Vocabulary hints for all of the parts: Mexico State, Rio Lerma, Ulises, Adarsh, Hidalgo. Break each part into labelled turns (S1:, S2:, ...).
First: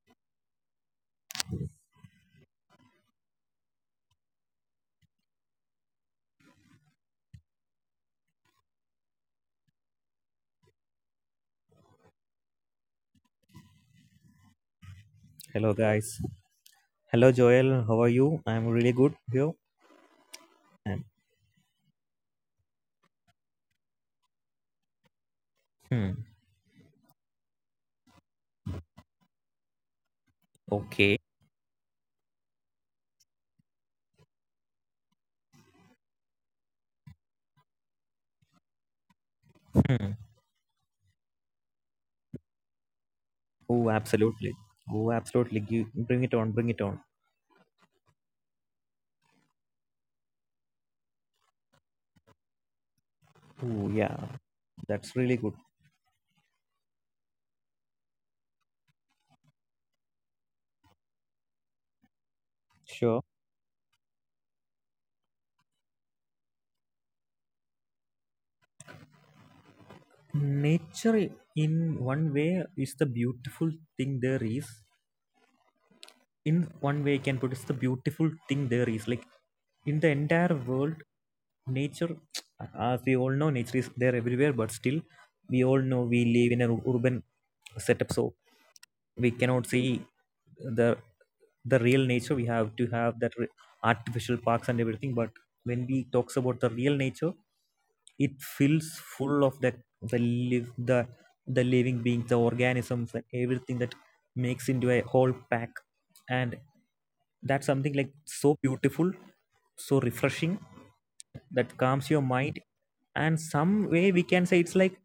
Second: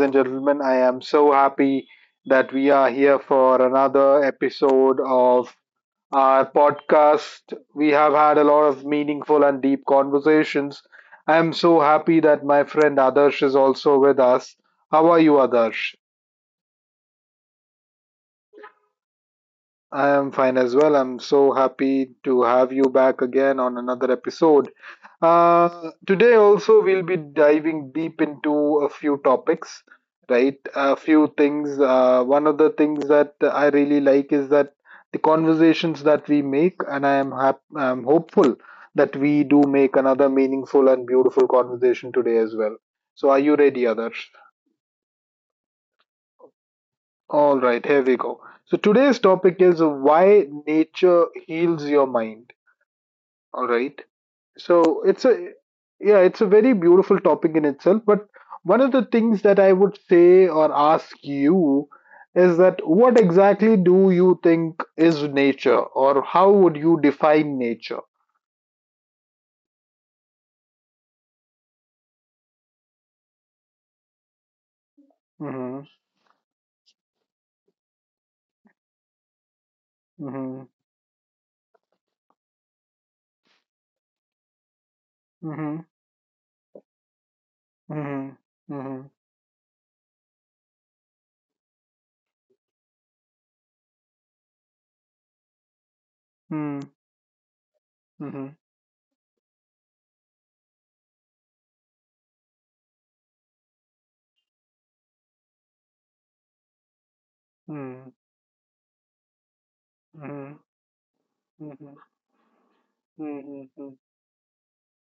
S1: and gentlemen. I am so happy that we are here for another episode of our podcast. We have had a lot of meaningful and deep conversations. I am so happy that my friend Adarsh is also with us. How are you,
S2: Hello,
S1: Adarsh?
S2: guys. Hello, Joel. How are you? I'm really good here.
S1: I am fine as well.
S2: And,
S1: I'm so happy to have you back again on another episode.
S2: hmm,
S1: Today, also, we'll be diving deep into a few topics, right? A
S2: okay.
S1: few things. One of the things that I really like is that the conversations that we make, and I am I'm hopeful that we do make
S2: Hmm.
S1: another meaningful and beautiful conversation today as well. So, are you ready,
S2: Oh,
S1: Adarsh?
S2: absolutely. Oh, absolutely. Bring it on. Bring it on.
S1: All right, here we go. So, today's topic is why nature heals your mind. All
S2: Oh,
S1: right.
S2: yeah.
S1: So
S2: That's
S1: it's
S2: really good.
S1: a Yeah, it's a very beautiful topic in itself. But one of the things that I would say or ask you is that
S2: Sure.
S1: what exactly do you think is nature, or how would you define nature?
S2: Nature, in one way, is the beautiful thing there is.
S1: Mm-hmm.
S2: In one way you can put it's the beautiful thing there is, like in the entire
S1: Mm-hmm.
S2: world. Nature, as we all know, nature is there everywhere, but still we all
S1: Mm-hmm.
S2: know we live in an urban setup, so
S1: Mm-hmm. Mm-hmm.
S2: we cannot see the the real nature. We have to have artificial parks and everything, but when we talks about the real nature, it
S1: Mm-hmm.
S2: feels full of that, the live, the living beings, the organisms and everything that makes into a whole pack. And that's something like
S1: Mm-hmm.
S2: so beautiful, so refreshing,
S1: Mm-hmm. Mm-hmm.
S2: that
S1: Mm-hmm.
S2: calms
S1: Mm-hmm.
S2: your mind. And some
S1: Mm-hmm.
S2: way we can say it's like,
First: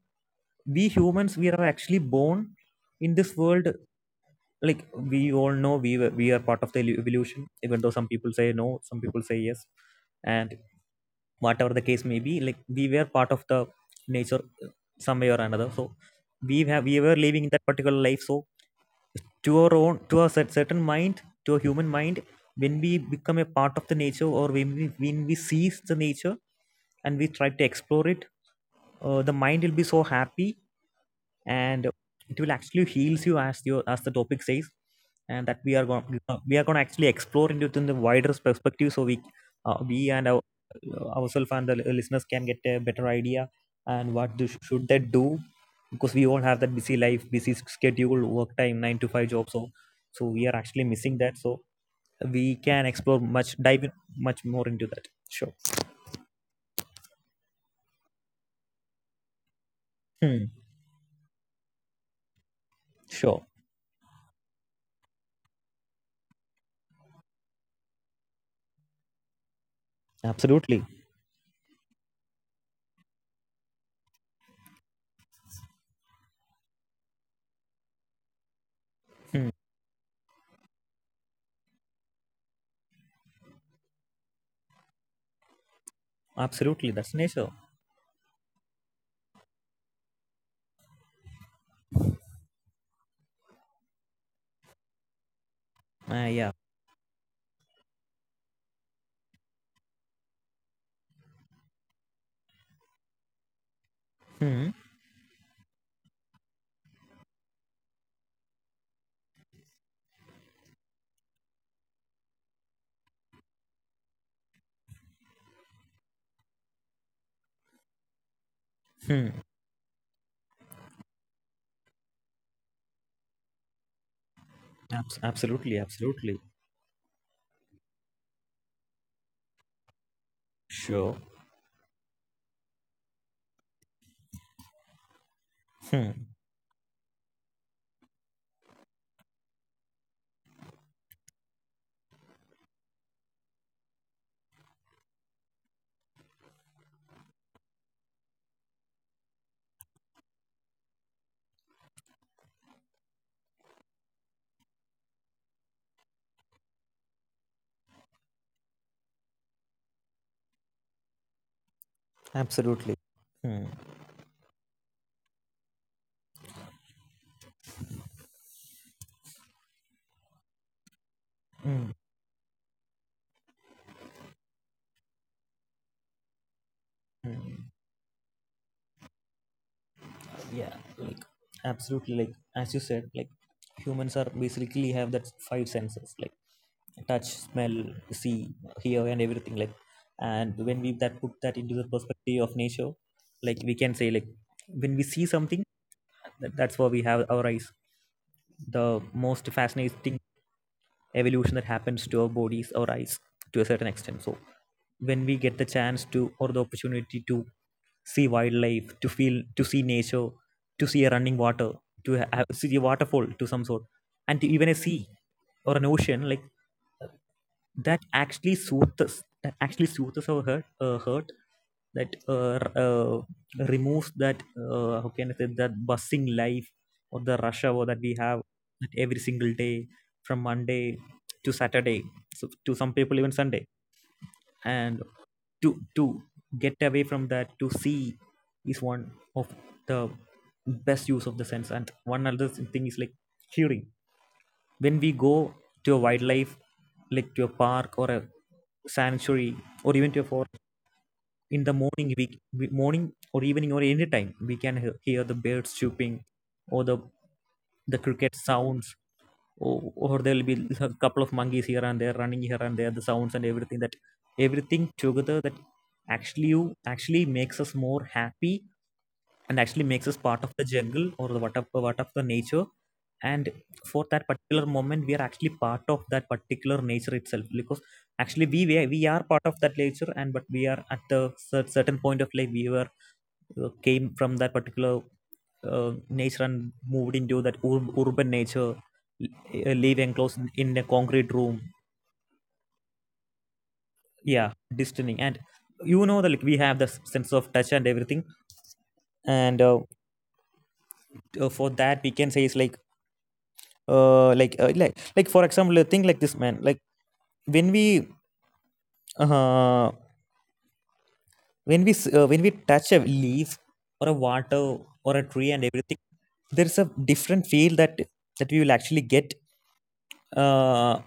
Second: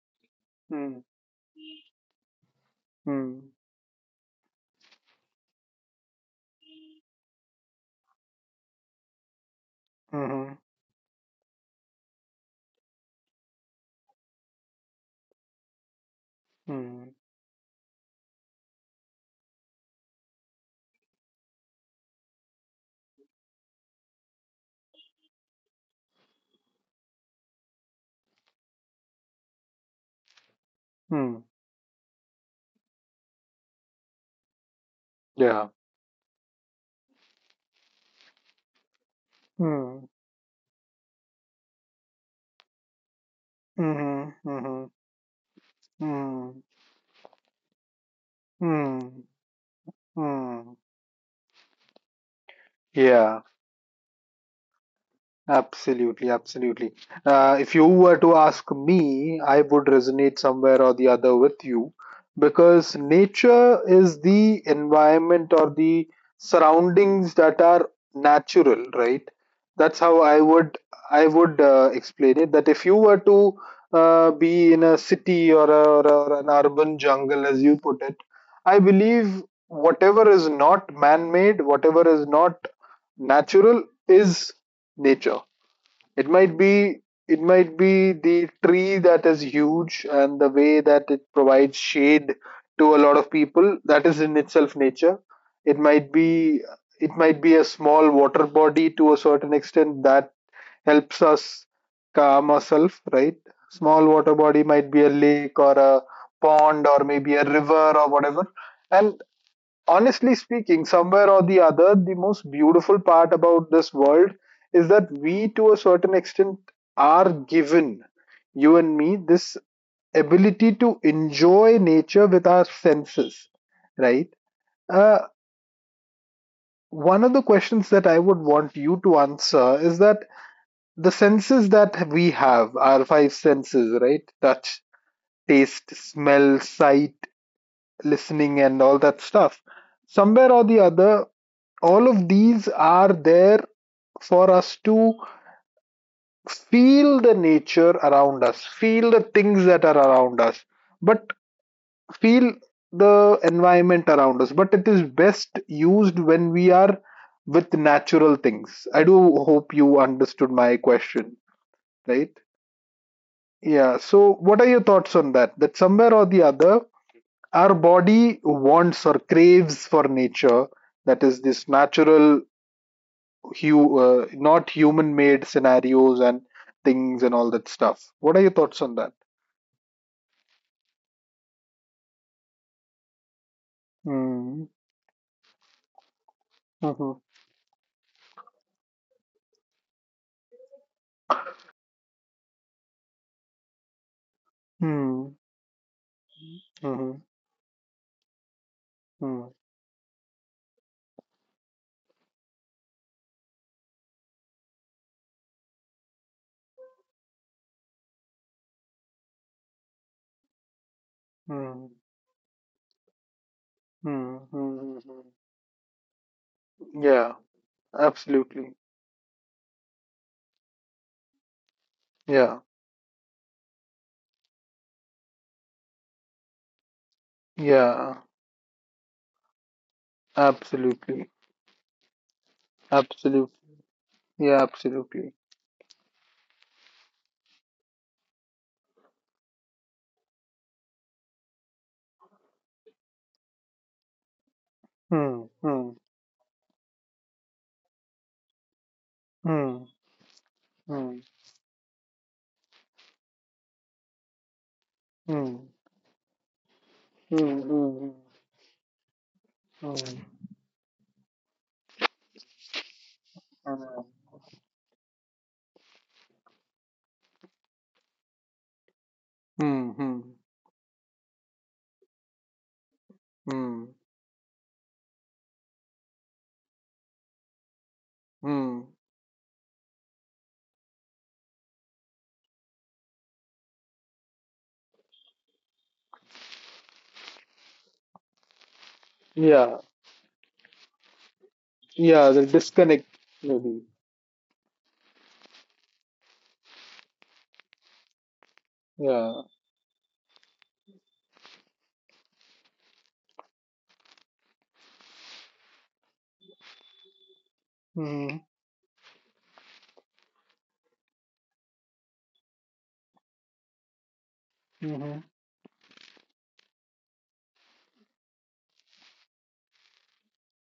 S2: we humans, we are actually born in this world, like we all know we we are part of the evolution, even though some people say no, some people say yes. And
S1: Mm-hmm.
S2: whatever the case may be, like, we were part of the nature some way or another. So we
S1: Mm-hmm.
S2: were living in that particular life. So, to our own, to our certain mind, to a human mind, when we become a part of the nature, or when we seize the nature and we try to explore it, the mind will be so happy.
S1: Mm-hmm.
S2: And it will actually heals you, as your as the topic says. And that
S1: Yeah.
S2: we are going to actually explore into it in the wider perspective, so
S1: Mm-hmm.
S2: we ourselves and the listeners can get a better idea and should
S1: Mm-hmm.
S2: they do, because we all
S1: Mm-hmm.
S2: have that busy life, busy schedule, work time 9 to
S1: Mm-hmm.
S2: 5 job. So, so we are
S1: Hmm.
S2: actually missing that, so we can explore,
S1: Yeah.
S2: much dive in, much more into that. Sure.
S1: Absolutely, absolutely. If you were to ask me, I would resonate
S2: Hmm.
S1: somewhere or the other with you, because
S2: Sure.
S1: nature is the environment or the surroundings that are natural, right? That's how I would
S2: Absolutely.
S1: I would uh, explain it. That if you were to be in a city, or an urban jungle, as you put it, I believe
S2: Hmm.
S1: whatever is not man-made, whatever is not natural, is nature. it might
S2: Absolutely,
S1: be
S2: that's
S1: it
S2: nature.
S1: might be the tree that is huge and the way that it provides shade to a lot of people. That is in itself nature. It might
S2: Yeah.
S1: be it might be a small water body to a certain extent that helps us calm ourselves, right? Small water body
S2: Hmm.
S1: might be a lake or a pond or maybe a river or whatever. And honestly speaking, somewhere or the other, the most beautiful part about this world is that we, to a certain extent, are given, you and me,
S2: Hmm.
S1: this ability to enjoy nature with our senses, right?
S2: Abs-
S1: Uh,
S2: absolutely, absolutely.
S1: One of the questions that I would want you to answer is that
S2: Sure.
S1: the senses that we have, our five senses, right? Touch, taste,
S2: Hmm.
S1: smell, sight, listening, and all that stuff, somewhere or the other, all of these are there for us to feel the nature around us, feel the things that are around us, but feel the environment around us, but it is best used when we are with natural things. I do hope you understood my question, right?
S2: Absolutely. Hmm.
S1: Yeah, so what are your thoughts on that, that somewhere or the other our body wants or craves for nature, that is this
S2: Hmm.
S1: natural, not human made scenarios and things and all
S2: Hmm.
S1: that stuff. What are your thoughts on that?
S2: Yeah, like, absolutely. Like as you said, like, humans are
S1: Mm.
S2: basically have that five senses, like
S1: Mhm.
S2: touch, smell, see, hear, and everything. Like, and when we that put that into the perspective of nature, like we can say, like, when we see
S1: Mm.
S2: something, that's why we have
S1: Mhm.
S2: our eyes. The most
S1: Mm.
S2: fascinating evolution that happens to our bodies or eyes to a certain extent. So when we get the chance to, or the opportunity to, see wildlife, to feel, to see nature, to see a running water,
S1: Mm.
S2: to have, see a waterfall to some sort, and to
S1: Mm.
S2: even a sea
S1: Mm. Mm.
S2: or an ocean, like,
S1: Yeah, absolutely.
S2: that actually soothes our hurt, that
S1: Yeah,
S2: removes that, how can I say, that buzzing life or the rush hour that we
S1: yeah,
S2: have, that every single day from Monday
S1: absolutely.
S2: to Saturday, so to some people even
S1: Absolutely.
S2: Sunday.
S1: Yeah,
S2: And
S1: absolutely.
S2: to get away from that, to see, is one of the best use of the sense. And one other thing is like hearing. When we go
S1: Mm.
S2: to a
S1: Mm.
S2: wildlife, like to a park or a sanctuary, or
S1: Mm.
S2: even to a forest,
S1: Mm.
S2: in the morning we morning or evening or any time, we can hear the birds
S1: Mm.
S2: chirping, or
S1: Mm.
S2: the
S1: Mm.
S2: cricket sounds, or,
S1: Mm.
S2: or there will be
S1: Mm.
S2: a couple of monkeys here and there, running here and there, the sounds and everything, that everything together, that actually you actually makes us more happy, and actually makes us
S1: Mm.
S2: part of
S1: Mm.
S2: the jungle, or the what of the nature. And for
S1: Mm.
S2: that particular moment we are actually part of that particular nature itself, because actually we
S1: Mm.
S2: are part of that nature. And but we are at the certain point of life, we were came from that particular uh, nature and moved into that urban nature, live
S1: Yeah,
S2: enclosed in a concrete room.
S1: yeah, the disconnect maybe.
S2: Yeah, distancing. And you know that, like, we have the sense of touch and everything. And
S1: Yeah.
S2: for that we can say is like, like, for example, think like this, man. Like, when we
S1: Mhm.
S2: uh, when when we touch a leaf, or a water, or a tree
S1: Mhm.
S2: and everything, there is a different feel that, that we will actually get, uh,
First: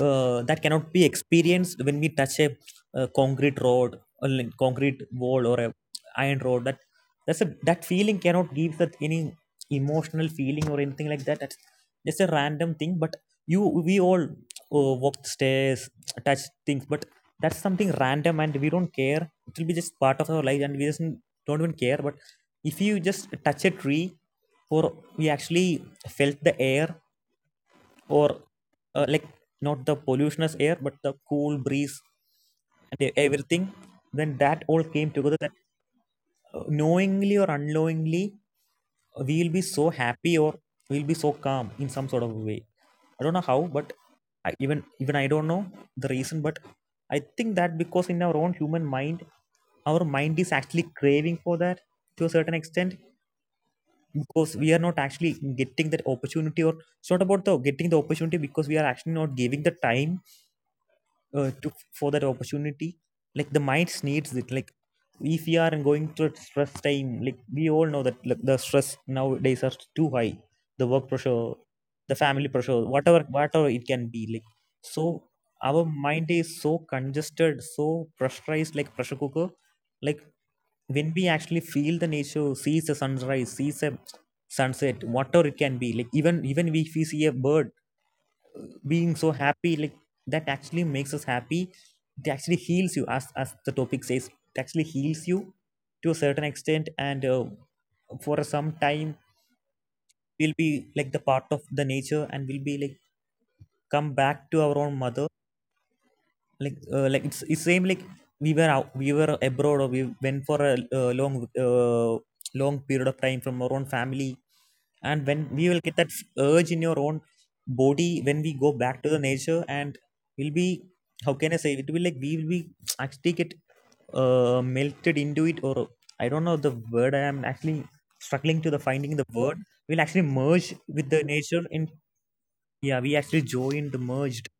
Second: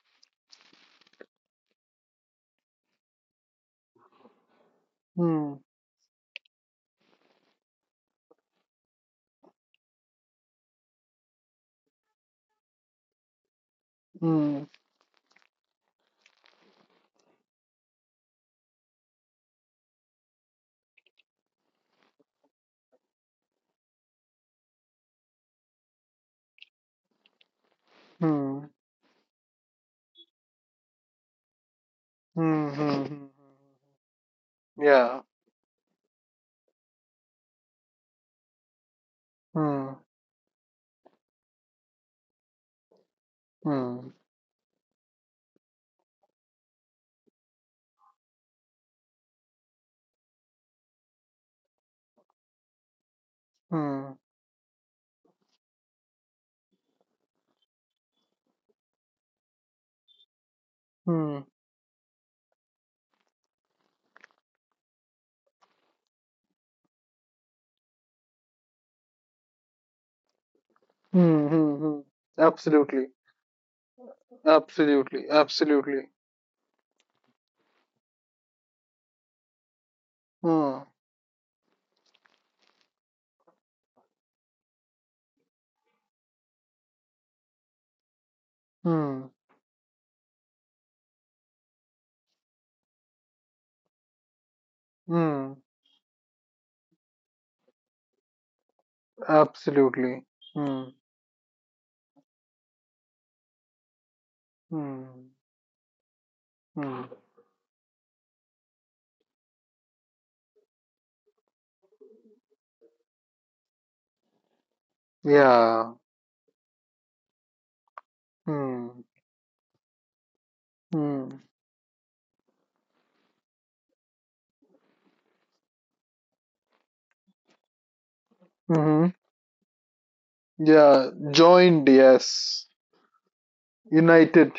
S2: that cannot be experienced when we touch a, concrete road, a concrete wall, or
S1: Mm.
S2: a iron road. That, that's a, that feeling cannot give that any emotional feeling or anything like that. That's just a random thing, but you, we all
S1: Mm.
S2: walk stairs, touch things, but that's something random and we don't care. It will be just part of our life and we just don't even care. But if you just touch a tree, or we actually felt the air, or
S1: Mm.
S2: like, not the pollutionous air but the cool breeze,
S1: Mm.
S2: and
S1: Mhm.
S2: everything, then that all came
S1: Yeah.
S2: together, that, knowingly or unknowingly, we'll be so
S1: Mm.
S2: happy, or we'll be so calm in some sort of way. I don't know how, but
S1: Mm.
S2: I, even I don't know the reason, but I think that because in our own human mind, our mind is actually craving for that to a certain extent,
S1: Mm.
S2: because we are not actually getting that opportunity. Or it's not about the getting the opportunity, because we are actually not giving the time,
S1: Mm. Mm.
S2: to, for that opportunity. Like, the mind needs it. Like, if we are going through stress time, like we all know that, like, the stress nowadays are too high, the work pressure,
S1: Mm. Mm.
S2: the family pressure,
S1: Absolutely.
S2: whatever, whatever it can be. Like, so
S1: Absolutely.
S2: our
S1: Absolutely.
S2: mind is so congested, so pressurized, like pressure cooker. Like,
S1: Mm.
S2: when we actually feel the nature, sees a sunrise, sees a sunset, whatever it can be. Like, even even if we see a bird being so
S1: Mm.
S2: happy, like, that actually makes us happy. It actually heals you, as the topic says, it actually heals you
S1: Mm.
S2: to a certain extent. And for some time
S1: Absolutely.
S2: we'll be
S1: Mm.
S2: like the part of the nature, and we'll be like come back to our own mother.
S1: Mm.
S2: Like,
S1: Mm.
S2: like, it's same. Like, we were out, we were abroad, or we went for a long, uh, long period of time from our own family. And when we will
S1: Yeah.
S2: get that urge in your own body, when we go back
S1: Mm.
S2: to the nature, and we'll be, how
S1: Mm.
S2: can I say, it will, like, we will be actually get, melted into it, or I don't know the word, I am actually struggling to the
S1: Mm-hmm.
S2: finding the word. We'll actually merge with
S1: Yeah.
S2: the nature in,
S1: Joined, yes.
S2: yeah, we actually join the merge,
S1: United.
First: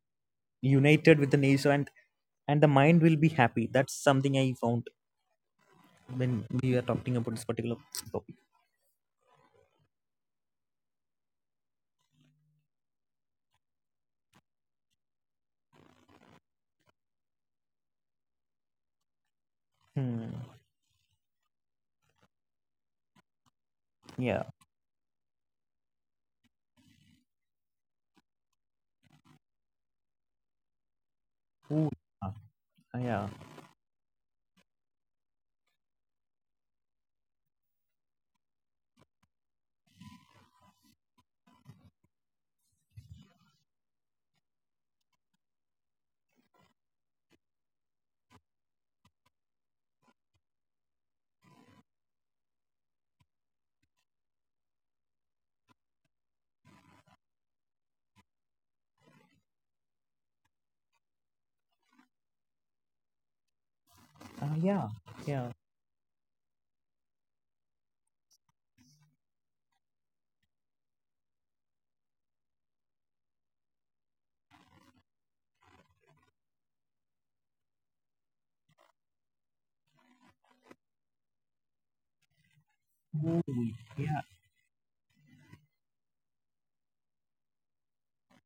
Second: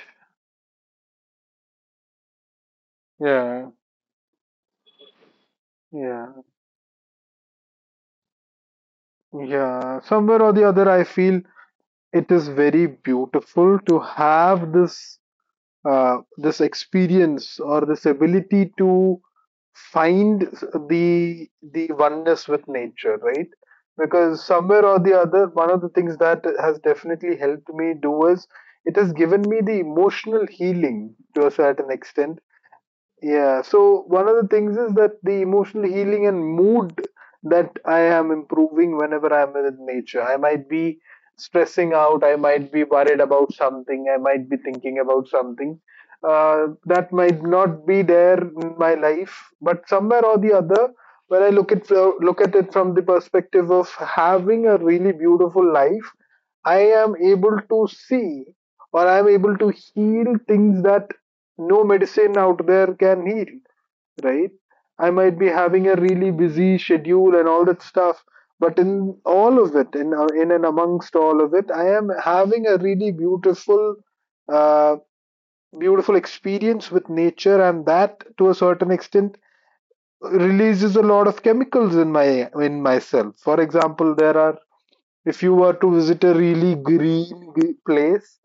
S2: united with the nature. And the mind will be happy.
S1: Yeah.
S2: That's something I found
S1: Yeah.
S2: when we are talking about this particular topic.
S1: Yeah. Somewhere or the other, I feel it is very beautiful to have this experience or this ability to find
S2: Hmm.
S1: the the oneness with nature, right?
S2: Yeah.
S1: Because somewhere or the other, one of the things that has definitely helped me do is, it has given me the emotional healing to a
S2: Ooh,
S1: certain
S2: ah,
S1: extent.
S2: yeah.
S1: Yeah, so one of the things is that the emotional healing and mood that I am improving whenever I'm with nature. I might be stressing out, I might be worried about something, I might be thinking about something that might not be there in my life, but somewhere or the other, when I look at it from the perspective of having a really beautiful life, I am able to see, or I'm able to heal things that no medicine out there can heal, right?
S2: Ah, yeah.
S1: I might
S2: Yeah.
S1: be having a really busy schedule and all that stuff, but in all of it, in and amongst all of it, I am having a really uh, beautiful experience with nature, and that to a certain extent releases a lot of chemicals in myself.
S2: Ooh,
S1: For example,
S2: yeah.
S1: there are if you were to visit a really green place,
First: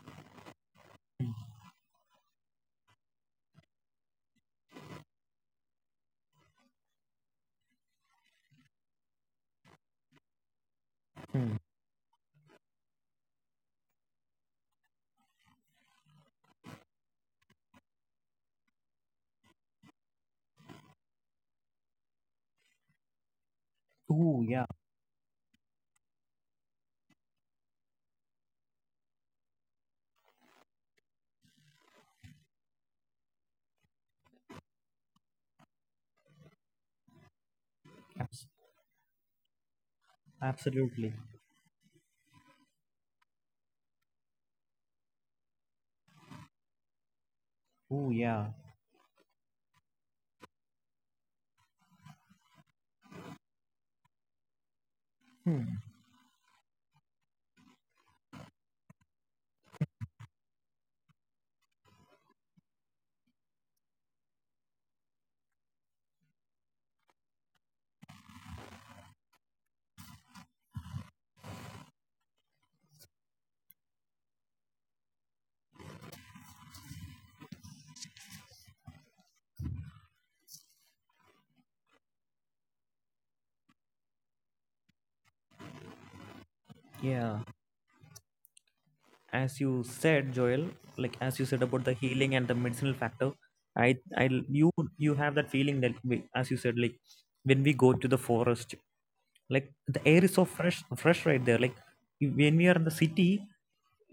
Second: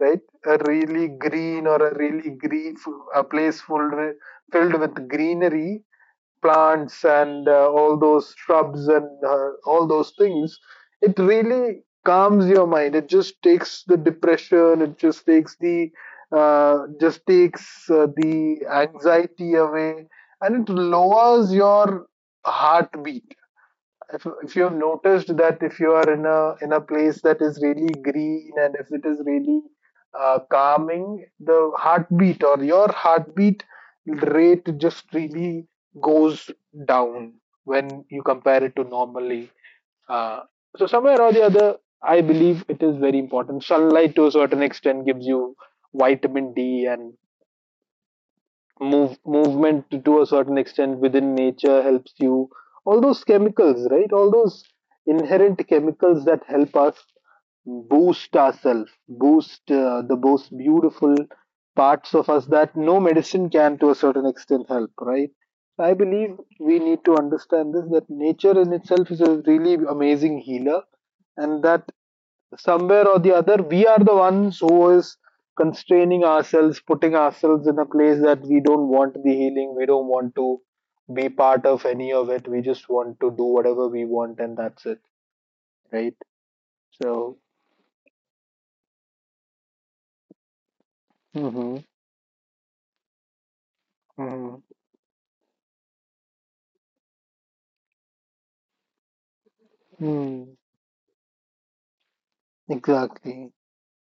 S1: right, a really green, or a really green f- a place filled with greenery, plants and all those shrubs and all those things. It
S2: Hmm.
S1: really calms your mind, it just takes the depression, it just takes the, just takes the anxiety away, and it lowers your heartbeat. if,
S2: Ooh,
S1: if you
S2: yeah.
S1: have noticed that, if you are in a place that is really green, and if it is really calming, the heartbeat or your heartbeat rate just really goes down when you
S2: Abs-
S1: compare it to normally. uh, so
S2: absolutely.
S1: somewhere or the other, I believe it is very important. Sunlight to a certain extent gives you vitamin D, and
S2: Ooh, yeah.
S1: movement to a certain extent within nature helps you, all those chemicals, right? All those inherent
S2: Hmm.
S1: chemicals that help us boost ourselves, boost the most beautiful parts of us, that no medicine can to a certain extent help, right? I believe we need to understand this, that nature in itself is a really amazing healer, and that somewhere or the other, we are the ones who is constraining ourselves, putting ourselves in a place that we don't want the healing, we don't want to be part of any of it, we just want to do whatever we want, and that's it, right? So.
S2: Yeah. As you said, Joel, like, as you said
S1: Hmm.
S2: about the healing and the medicinal factor, i i
S1: Hmm.
S2: you you have that feeling that we, as you said, like, when we go to the forest, like, the air is so
S1: Mm.
S2: fresh right there. Like, you-, when we are in the city,
S1: Exactly.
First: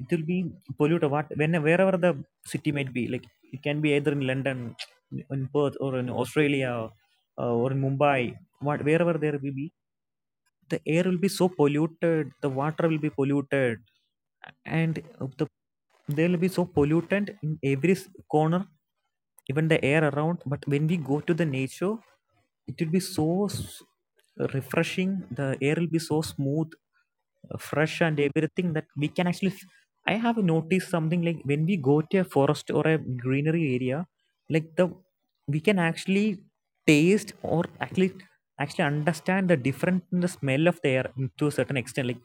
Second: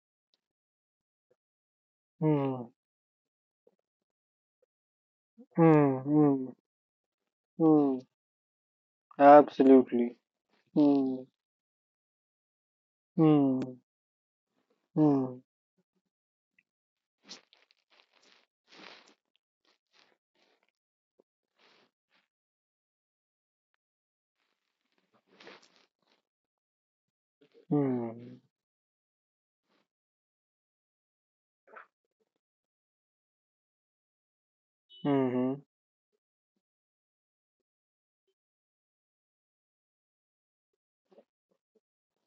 S2: it will be polluted. What, when, wherever the
S1: Mm.
S2: city might be, like, it can be either in London, in Perth, or
S1: Mm.
S2: in
S1: Mm.
S2: Australia, or in
S1: Mm.
S2: Mumbai. What, wherever, there will be,
S1: Absolutely.
S2: the air will
S1: Mm.
S2: be so polluted, the water will be
S1: Mm.
S2: polluted. And
S1: Mm.
S2: the, there will be so pollutant in every corner, even the air around. But when we go to the nature, it will be so refreshing, the air will be so smooth, fresh and
S1: Mm.
S2: everything, that we can actually I have noticed something, like, when we go to a forest or a greenery area, like, the we
S1: Mm.
S2: can actually taste, or actually, actually understand the difference in the smell of the air, to a certain extent. Like,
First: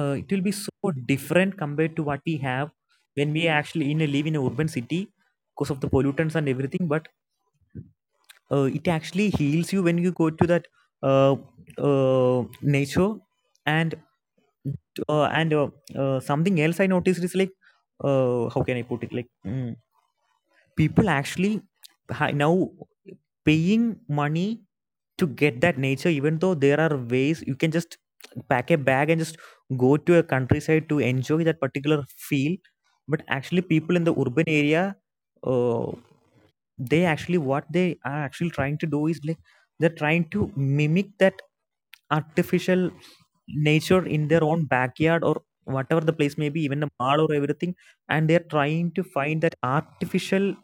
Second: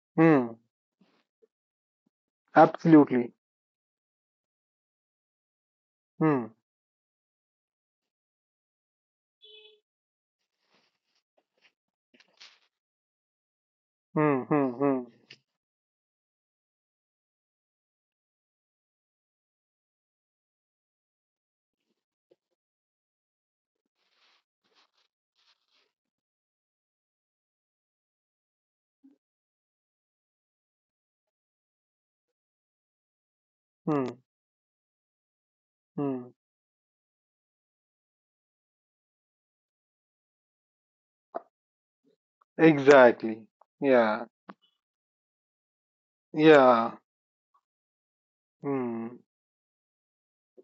S2: it will be
S1: Mm.
S2: so different compared to what we have when
S1: Absolutely.
S2: we actually in a live in a urban city, because of the pollutants and
S1: Mm.
S2: everything. But it actually heals you when you go to that uh, nature. And
S1: Mm. Mm. Mm.
S2: uh, and uh, something else I noticed is like, how can I put it, people actually now paying money to get that nature, even though there are ways, you can just pack a bag and just go to a countryside to enjoy that particular feel. But actually people in the
S1: Mm.
S2: urban area, uh,
S1: Mm.
S2: they actually, what they are actually trying to do is like, they're trying to mimic that artificial
S1: Exactly.
S2: nature
S1: Yeah.
S2: in their own backyard, or whatever the place may be, even a
S1: Yeah.
S2: mall or everything. And They're trying to
S1: Mm.
S2: find that artificial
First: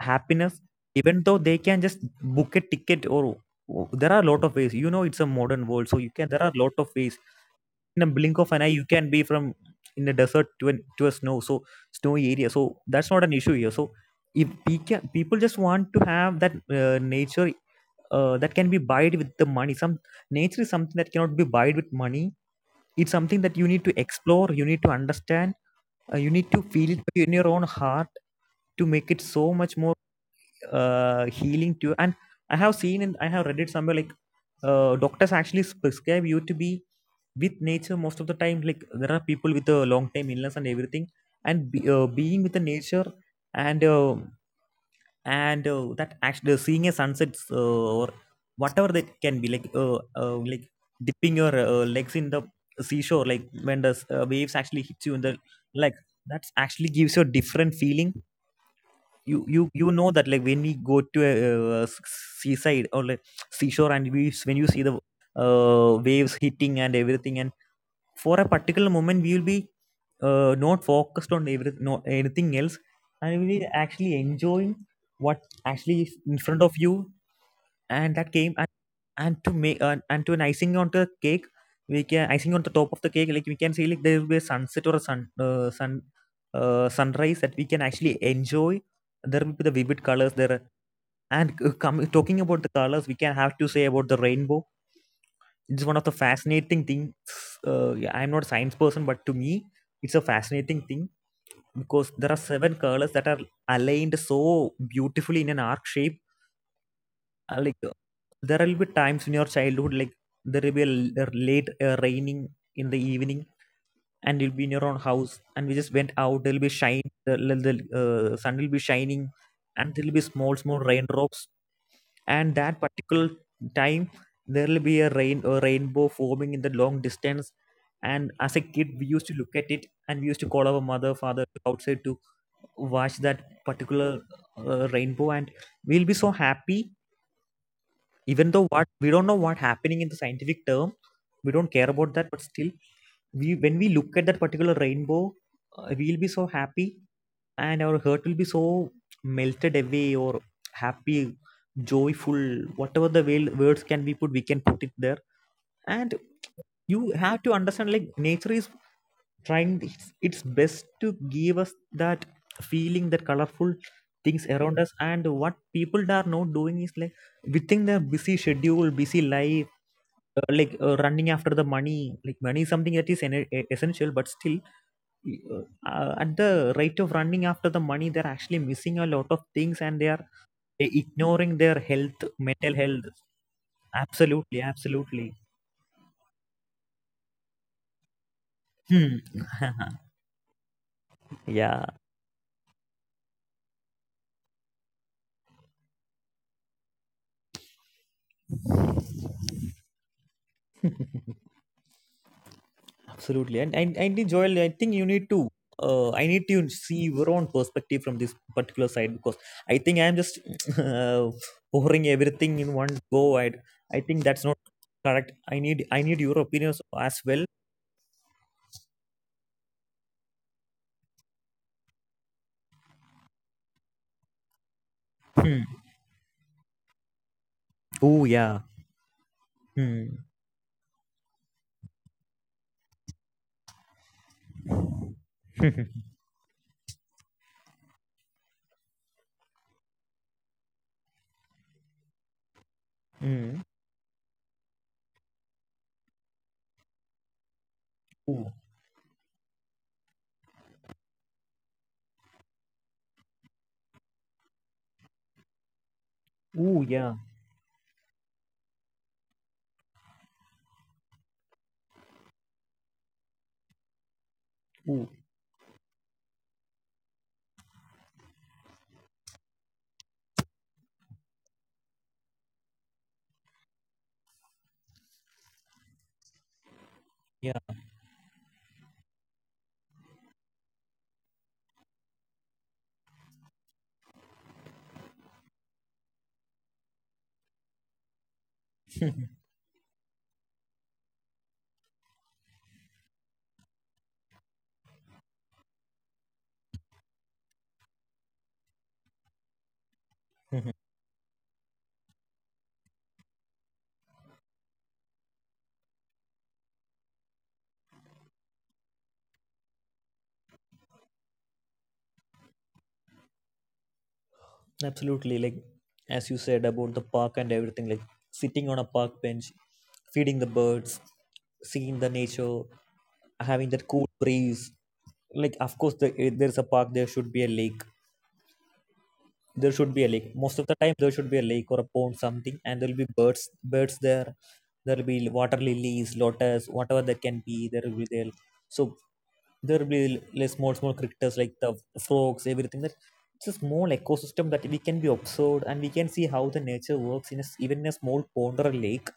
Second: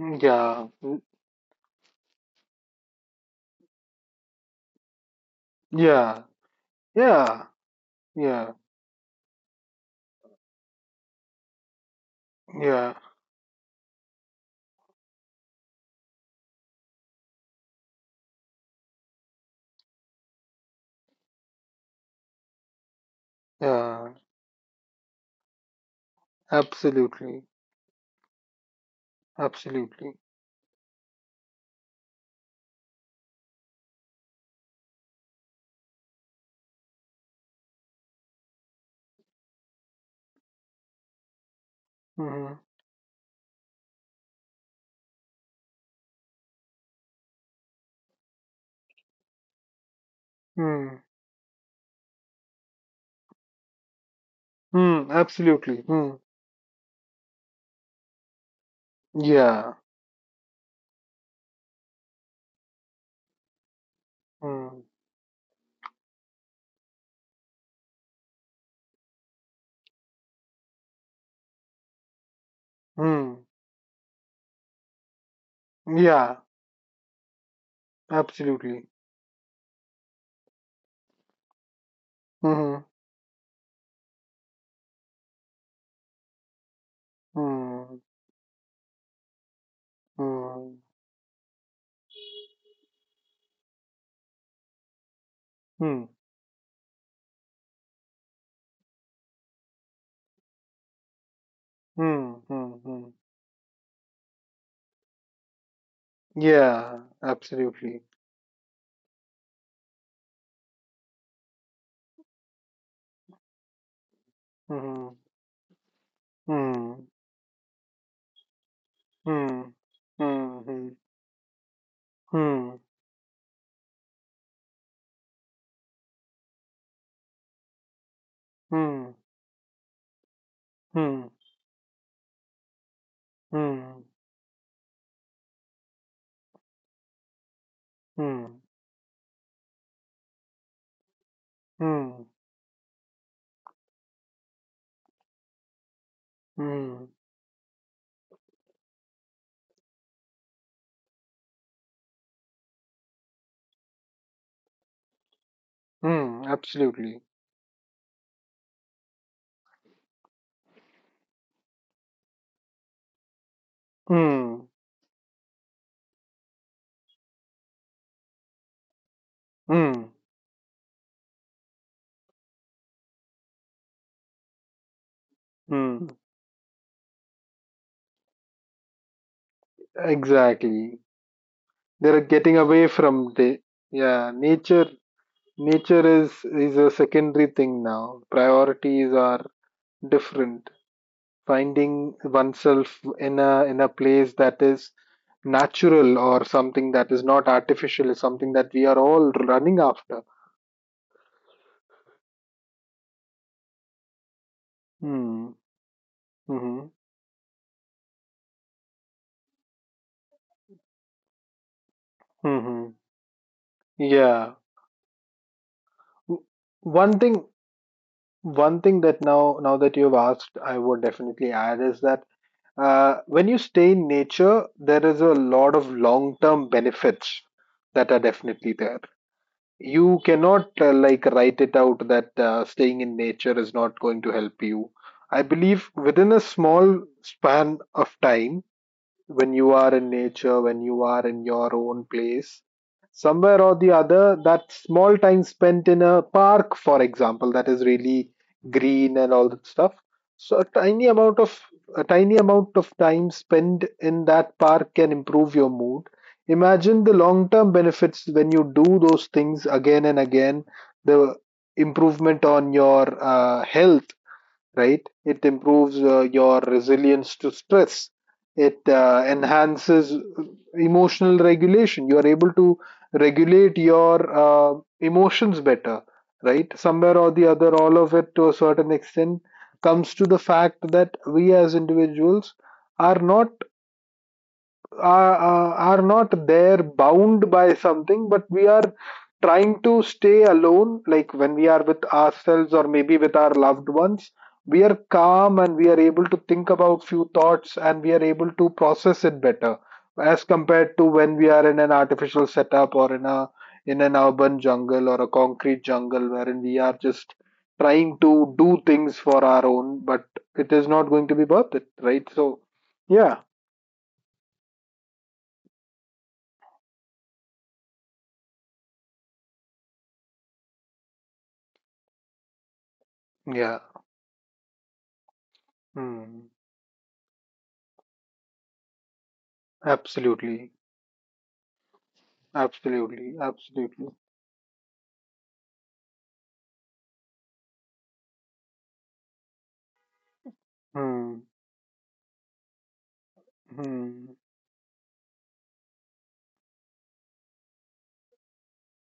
S2: happiness
S1: Yeah. Mm.
S2: even though they can just book a ticket or there are a lot of ways. You know, it's a modern world, so you
S1: Yeah.
S2: can, there are a lot of ways
S1: Yeah.
S2: in a blink of
S1: Yeah.
S2: an eye. You can be from in a desert to an to a snow, so snowy area, so
S1: Yeah.
S2: that's not an issue here. So if we can, people just want to have that nature that can be buyed with the money. Some nature is something that cannot be buyed with money. It's something that you need to
S1: Yeah.
S2: explore, you need to understand, you need to feel it in
S1: Absolutely.
S2: your own heart, to make it so much more
S1: Absolutely.
S2: healing to. And I have seen and I have read it somewhere like, doctors actually prescribe you to be with nature most of the time, like there are people with a long time illness and everything, and being with the
S1: Mm.
S2: nature. And uh, and uh, that actually seeing a sunset, or whatever that can be, like
S1: Mm.
S2: dipping your legs in the seashore, like when the waves actually hit
S1: Mm.
S2: you in the,
S1: Absolutely.
S2: like,
S1: Mm.
S2: that actually gives you a different feeling. you you
S1: Yeah.
S2: you know that, like when we go to a, uh, s- seaside or like seashore, and we, when you see
S1: Mm.
S2: the waves hitting and everything, and for a particular moment we will be not focused on every no anything else, and we
S1: Mm.
S2: will be actually enjoying what actually is in
S1: Yeah.
S2: front of you. And that came.
S1: Absolutely.
S2: And to make and to an icing on the cake, we can icing on the
S1: Mm.
S2: top of the cake, like we can see, like there will be a sunset or a sunrise that we can
S1: Mm.
S2: actually enjoy. There will be the vivid colors there.
S1: Mm.
S2: And talking about the colors, we can have to say about the rainbow. It's one of
S1: Mm.
S2: the fascinating things. Yeah, I'm not a science person, but to me it's a fascinating thing because there are
S1: Mm.
S2: seven
S1: Mm.
S2: colors
S1: Mm.
S2: that are aligned so beautifully in an arc shape.
S1: Yeah.
S2: uh, like uh,
S1: Absolutely.
S2: there will be times in your childhood, like there will be a late raining in the evening, and you'll be in your own
S1: Mm.
S2: house, and we just went out, there'll be
S1: Mm.
S2: shine the sun will be shining,
S1: Mm.
S2: and there'll be small small
S1: Mm.
S2: raindrops, and
S1: Mm.
S2: that particular time there'll be a rainbow forming in the long distance. And as a kid, we
S1: Mm.
S2: used to look at it, and we used to call our mother
S1: Mm.
S2: father to outside to watch that
S1: Hmm.
S2: particular rainbow, and we'll be so happy. Even
S1: Hmm.
S2: though what we don't know what happening in the scientific term, we don't care about
S1: Hmm.
S2: that. But still, we when we look at that particular rainbow, we'll be so happy,
S1: Hmm.
S2: and our heart will be so melted away, or happy, joyful, whatever the words can be put, we can put it there. And
S1: Hmm.
S2: you
S1: Absolutely.
S2: have to understand, like, nature is trying its best to give us that feeling, that colorful things
S1: Hmm.
S2: around us. And what people are not doing is like, within their busy schedule, busy life,
S1: Hmm.
S2: running after the money. Like money is something that is essential, but still, uh,
S1: Hmm.
S2: at the rate of running after the money, they're actually missing a lot of things, and they are
S1: Exactly.
S2: ignoring their
S1: They're
S2: health,
S1: getting
S2: mental
S1: away
S2: health.
S1: from the, yeah,
S2: Absolutely,
S1: nature
S2: absolutely.
S1: nature is is a secondary thing now. Priorities
S2: Hmm.
S1: are different.
S2: yeah.
S1: Finding oneself in a place that is natural, or something that is not artificial, is something that we are all running after.
S2: Absolutely, and Joel, I think you need to.
S1: Hmm.
S2: I need to
S1: Mm-hmm.
S2: see your own perspective from this particular side, because I think I am just uh, pouring everything in
S1: Mm-hmm.
S2: one go. I think that's
S1: Yeah.
S2: not correct. I need your
S1: W-
S2: opinions
S1: One
S2: as
S1: thing,
S2: well.
S1: That now that you've asked, I would definitely add is that, when you stay in nature, there is a
S2: Hmm.
S1: lot of long-term benefits that are
S2: Oh yeah.
S1: definitely there. You
S2: Hmm.
S1: cannot like write it out that staying in nature is not going to help you. I believe within a small span of time, when you are in nature, when you are in your own place, somewhere
S2: hmm.
S1: or the other, that small time spent in a park, for example, that is really
S2: Ooh.
S1: green and all that stuff. So a tiny amount of time spent in that park can improve your mood.
S2: Ooh
S1: Imagine the
S2: yeah.
S1: long term benefits when you do those things again and again, the improvement on your health, right?
S2: Ooh
S1: It improves your resilience to stress. It enhances emotional regulation. You are able to regulate your emotions better, right? Somewhere or the
S2: yeah.
S1: other, all of it to a certain extent comes to the fact that we as individuals are not are not there bound by something, but we are trying to stay alone, like when we are with ourselves or maybe with our loved ones, we are calm and we are able to think about few thoughts and we are able to process it better as compared to when we are in an artificial setup, or in a in an urban jungle or a concrete jungle, wherein we are just trying to do things for our own, but it is not going to be worth it, right? So, yeah,
S2: Absolutely. Like, as you said about the park and everything, like sitting on a park bench, feeding the birds, seeing the nature, having
S1: yeah.
S2: that cool breeze. Like, of course, the, if
S1: Hmm.
S2: there's a park, there should be a lake. There should be a lake. Most of
S1: Absolutely,
S2: the time, there should be a lake or a pond, something, and there'll be
S1: absolutely,
S2: birds
S1: absolutely.
S2: there. There'll be water lilies, lotus, whatever that can be. There will be there. So there will be like small small critters,
S1: Hmm.
S2: like the frogs, everything, that it's a small
S1: Hmm.
S2: ecosystem that we can be observed, and we can see how the nature works in even in a small pond or a lake.